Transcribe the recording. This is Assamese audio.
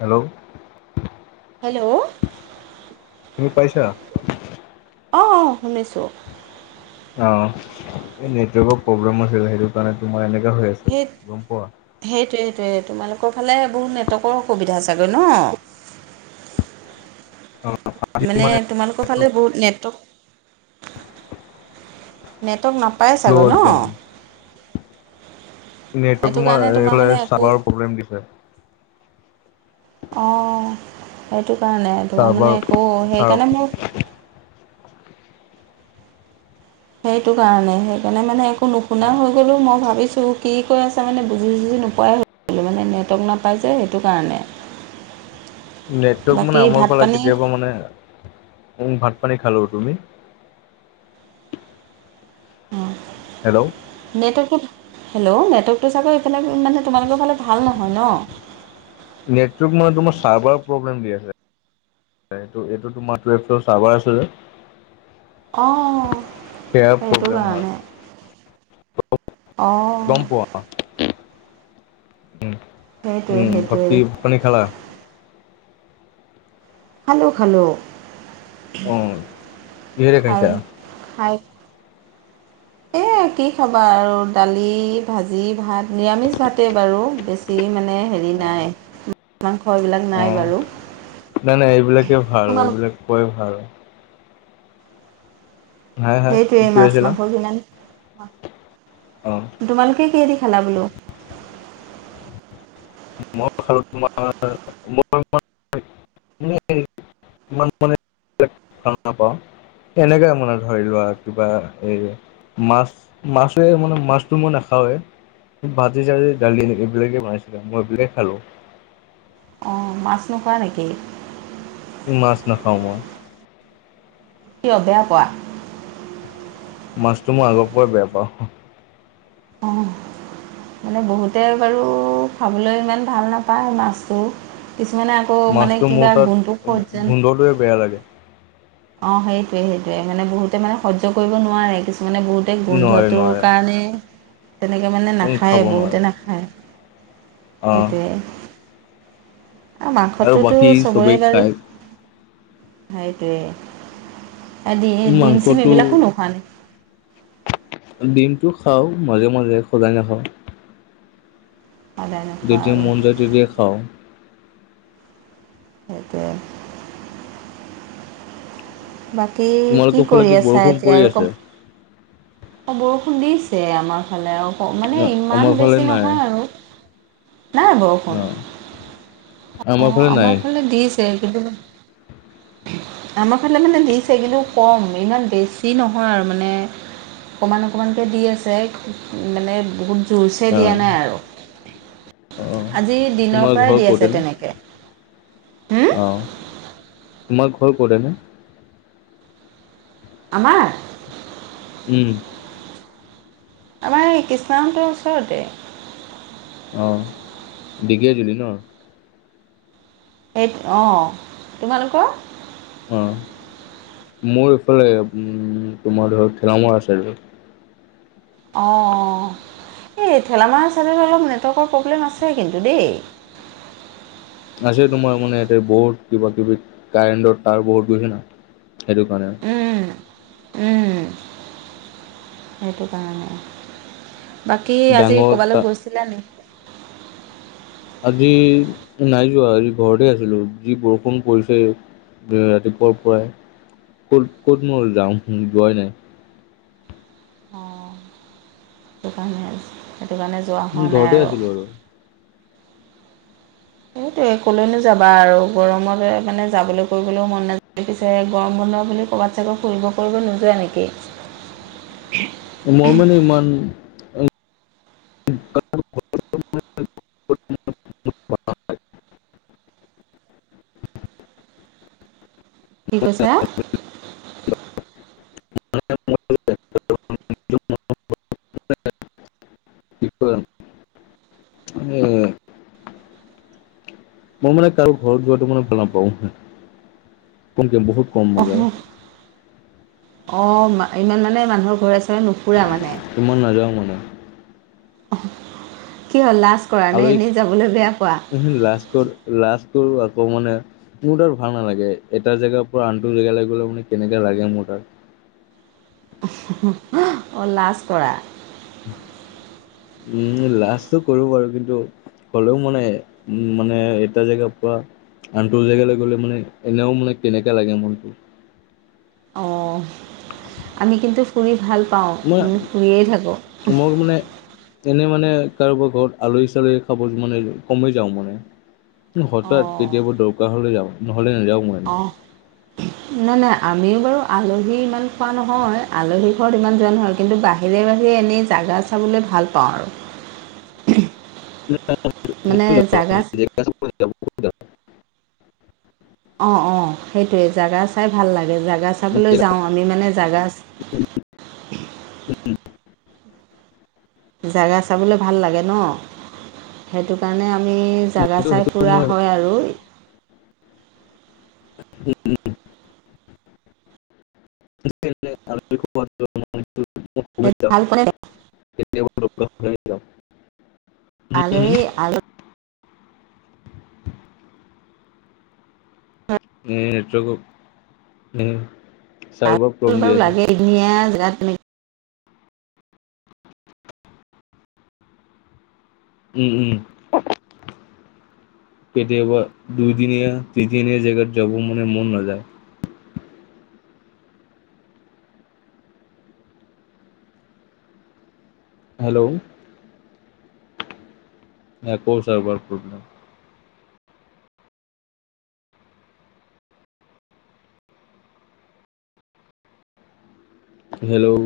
হেল্ল'। হেল্ল'। শুনি পাইছা? অ, অ, অ শুনিছোঁ। অ, এই নেটৱৰ্কৰ প্ৰব্লেম আছিল। সেইটো কাৰণে তোমাৰ এনেকা হৈ আছিল, সেই গম পোৱা? সেইটোৱে সেইটোৱে সেইটো। তোমালোকৰ ফালে বহুত নেটৱৰ্কৰ অসুবিধা ছাগৈ ন? অ আজি মানে তোমালোকৰ ফালে বহুত নেটৱৰ্ক নেটৱৰ্ক নাপায় চাগৈ শ্ল' ন? একদম নেটৱৰ্ক সেইটো তোমাৰ কাৰণে এৰিলে এ চাৰ্ভাৰ প্ৰব্লেম দিছে। অ, সেটো কাৰণে তোমাৰ চাৰ্ভাৰ মানে একো চাৰ সেইকাৰণে মোৰ সেইটো কাৰণে সেইকাৰণে মানে একো নুশুনা হৈ লো মই ভাবিছোঁ কি কৈ আছে মানে বুজি-চুজি নোপোৱাই হৈ গ'লো মানে নেটৱৰ্ক নাপাই যে সেইটো কাৰণে। [inaudible] নেটৱৰ্ক বাকী মানে আমাৰ ভাত ফালে পানী কেতিয়াবা মানে, উ ভাত-পানী খালো, তুমি? হেল্ল'। নেটৱৰ্কত হেল্ল', নেটৱৰ্কটো চাগৈ এইফালে মানে তোমালোকৰ ফালে ভাল নহয় ন? নেটৱৰ্ক মানে তোমাৰ চাৰ্ভাৰ প্ৰব্লেম দি আছে। এইটো এইটো তোমাৰ [unintelligible] চাৰ্ভাৰ আছে যে। অ' সেয়াৰ সেইটো প্ৰব্লেম হয় কাৰণে অ'। উম, সেইটোৱে উম বাকি সেইটোৱে ভাত-পানী খালা? খালো, খালো। অ, কিহেৰে খাইছা? হাই এ কি খাবা আৰু দালি, ভাজি, ভাত নিৰামিছ ভাতেই বাৰু বেছি মানে হেৰি অ নাই মাংস এইবিলাক অ, নাই বাৰু নাই নাই এইবিলাকে ভাল, তোমালোক এইবিলাক খোৱাই ভাল। হা হা কি সেইটোৱে কৈ মাছ, আছিলা মাংস ইমান অ। তোমালোকে কিহেদি খালা বোলো? মই খালো তোমাৰ [unintelligible] [unintelligible] ইমান মানে [unintelligible] ভাল নাপাও। তেনেকে মানে ধৰি লোৱা কিবা এই মাছ, মাছো এই মানে মাছটো মই নাখাওৱে। ভজি-চাজি, দালি এইবিলাকে বনাইছিলে, মই এইবিলাকে খালো। অ, মাছ নোখোৱা নেকি? মাছ নাখাওঁ মই। কিয় বেয়া পোৱা? মাছটো মই আগৰ পৰাই বেয়া পাওঁ। অ। মানে বহুতে বাৰু খাবলৈ ইমান ভাল নাপায় মাছটো। কিছুমানে অ মানে কিবা গুণটো ক'ত যেন। সকলোৰে বেয়া লাগে। অ সেইটোৱে সেইটোৱে মানে বহুতে মানে সহ্য কৰিব নোৱাৰে। কিছুমানে বহুত তে নোৱাৰে গোন্ধটোৰ নোৱাৰে কাৰণে তেনেকে মানে খাব নাখায়েই নোৱাৰে বহুতে নাখায়। অ সেইটোৱে। অ আৰু মাংসটোতো বাকী চবৰে চবেই বাৰু, খায় সেইটোৱে। অ ডিম ডিম-চিম মাংসটো এইবিলাকো নোখোৱা নি? ডিমটো খাওঁ মাজে-মাজে, সদায় নাখাওঁ। সদায় নোখোৱা যেতিয়া আৰু মন যায় তেতিয়া খাওঁ। সেইটোৱে। বাকী কি তোমালোকৰ ফালে কৰি আছা বৰষুণ এতিয়া পৰি আৰু আছে ক অ বৰষুণ দিছে আমাৰ ফালে অহ আৰু ন মানে আমাৰ ইমান ফালে বেছি নাই নহয় আৰু। নাই অ বৰষুণ। অ আমাৰ ফালে দিছে, কিন্তু আমাৰ ফালে মানে দিছে, কিন্তু কম। ইমান বেছি নহয় আৰু মানে অকমান অকমানকে দি আছে মানে বহুত জোৰচে অ দিয়া নাই আৰু অ আজি দিনৰ তোমাৰ পৰাই ঘৰ দি ক'ত আছে এনে তেনেক কে উম। অ, তোমাৰ ঘৰ ক'ত এনে? আমাৰ? উম। আমাৰ এই কৃষ্ণাহঁতৰ ওচৰতে। অ, দেকীয়াজুলী ন? সে অ, তোমালোকৰ? অ, মোৰ এইফালে উ তোমাৰ ধৰা ঘেলামৰা ‍ চাইডত। অ, অ। এই ঘেলামাৰা চাইডত অলপ নেটৱৰ্কৰ প্ৰব্লেম আছে কিন্তু দেই। আছে তোমাৰ মানে ইয়াতে বহুত কিবা-কিবি কাৰেণ্টৰ তাঁৰবোৰ গৈছে ন সেইটো কাৰণে। উম, উম সেইটো কাৰণে। বাকী আজি ডাঙৰ ক'বালে তা গৈছিলা নি? আজি নাই যোৱা, আজি ঘৰতে আছিলো। যি বৰষুণ পৰিছে। ৰাতিপুৱাৰ পৰাই। ক'ত ক'তনো আৰু যাওঁ যোৱাই নাই। সেইটো কাৰণে [unintelligible] সেইটো কাৰণে যোৱা হোৱা নাই ঘৰতে আৰু। আছিলোঁ সেইটোৱে কলেনো যাবা আৰু গৰমতে মানে যাবলৈ কৰিবলৈও মন না [unintelligible] গৰম বন্ধ বুলি কবাত চাগৈ ফুৰিব কৰিব নোযাৱা নেকি? মই মানে ইমান [unintelligible] কি কৈছা? [unintelligible] [unintelligible] [unintelligible] এ মই মানে কাৰো ঘৰত যোৱাটো মানে ভাল নাপাও। [unintelligible] বহুত কম মই অহ যাওঁ অ ইমান মানে মানুহৰ ঘৰে-চৰে নুফুৰা মানে। ইমান নাযাওঁ মানে। কি হ'ল লাজ কৰা নে এনেই যাবলৈ বেয়া পোৱা? ওহো লাজ কৰ লাজ কৰো আকৌ মানে মোৰ তাৰ ভাল নালাগে। এটা জেগাৰ পৰা আনটো জেগালে গ'লে মানে কেনেকে লাগে মোৰ তাৰ। অহ অ লাজ কৰা। উ লাজটো কৰো বাৰু কিন্তু হ'লেও মানে উ মানে এটা জেগাৰ পৰা আনটো জেগালে গ'লে মানে এনেও মানে কেনেকা লাগে মনটো। অ, আমি কিন্তু ফুৰি ভাল পাওঁ। মই আমি ফুৰিয়ে থাকোঁ। মোক মানে এনেই মানে কাৰোবাৰ ঘৰত আলহী-চালহী খাব মানে কমেই যাওঁ মানে। হঠাৎ অঁ কেতিয়াবা দৰকাৰ হলে যাওঁ নহ'লে নাযাও মই। অহ। না, না আমিও বাৰু আলহী ইমান খোৱা নহয়। আলহী ঘৰত ইমান যোৱা নহয়। কিন্তু বাহিৰে বাহিৰে এনেই জাগা চাবলে ভাল পাওঁ আৰু। [inaudible] মানে জাগা নেটৱৰ্কৰ অ, অ সেইটোৱে। জাগা চাই ভাল লাগে। জাগা চাবলৈ যাওঁ। আমি মানে জাগা জাগা চাবলে ভাল লাগে ন? সেইটো কাৰণে আমি জাগা চাই ফুৰা হয় আৰু। উম, উম। সেই ভাল পালে [unintelligible] [unintelligible] নেটৱৰ্কৰ [unintelligible] চাৰ্ভাৰ প্ৰব্লেম [unintelligible] দি বাৰু আছে লাগে এদিনীয়া জেগাত [unintelligible] উম, উম। কেতিয়াবা দুইদিনীয়া তিনিদিনীয়া জেগাত যাব মানে মন নাযায়। হেল্ল'। নে আকৌ চাৰ্ভাৰ প্ৰব্লেম। হেল্ল'।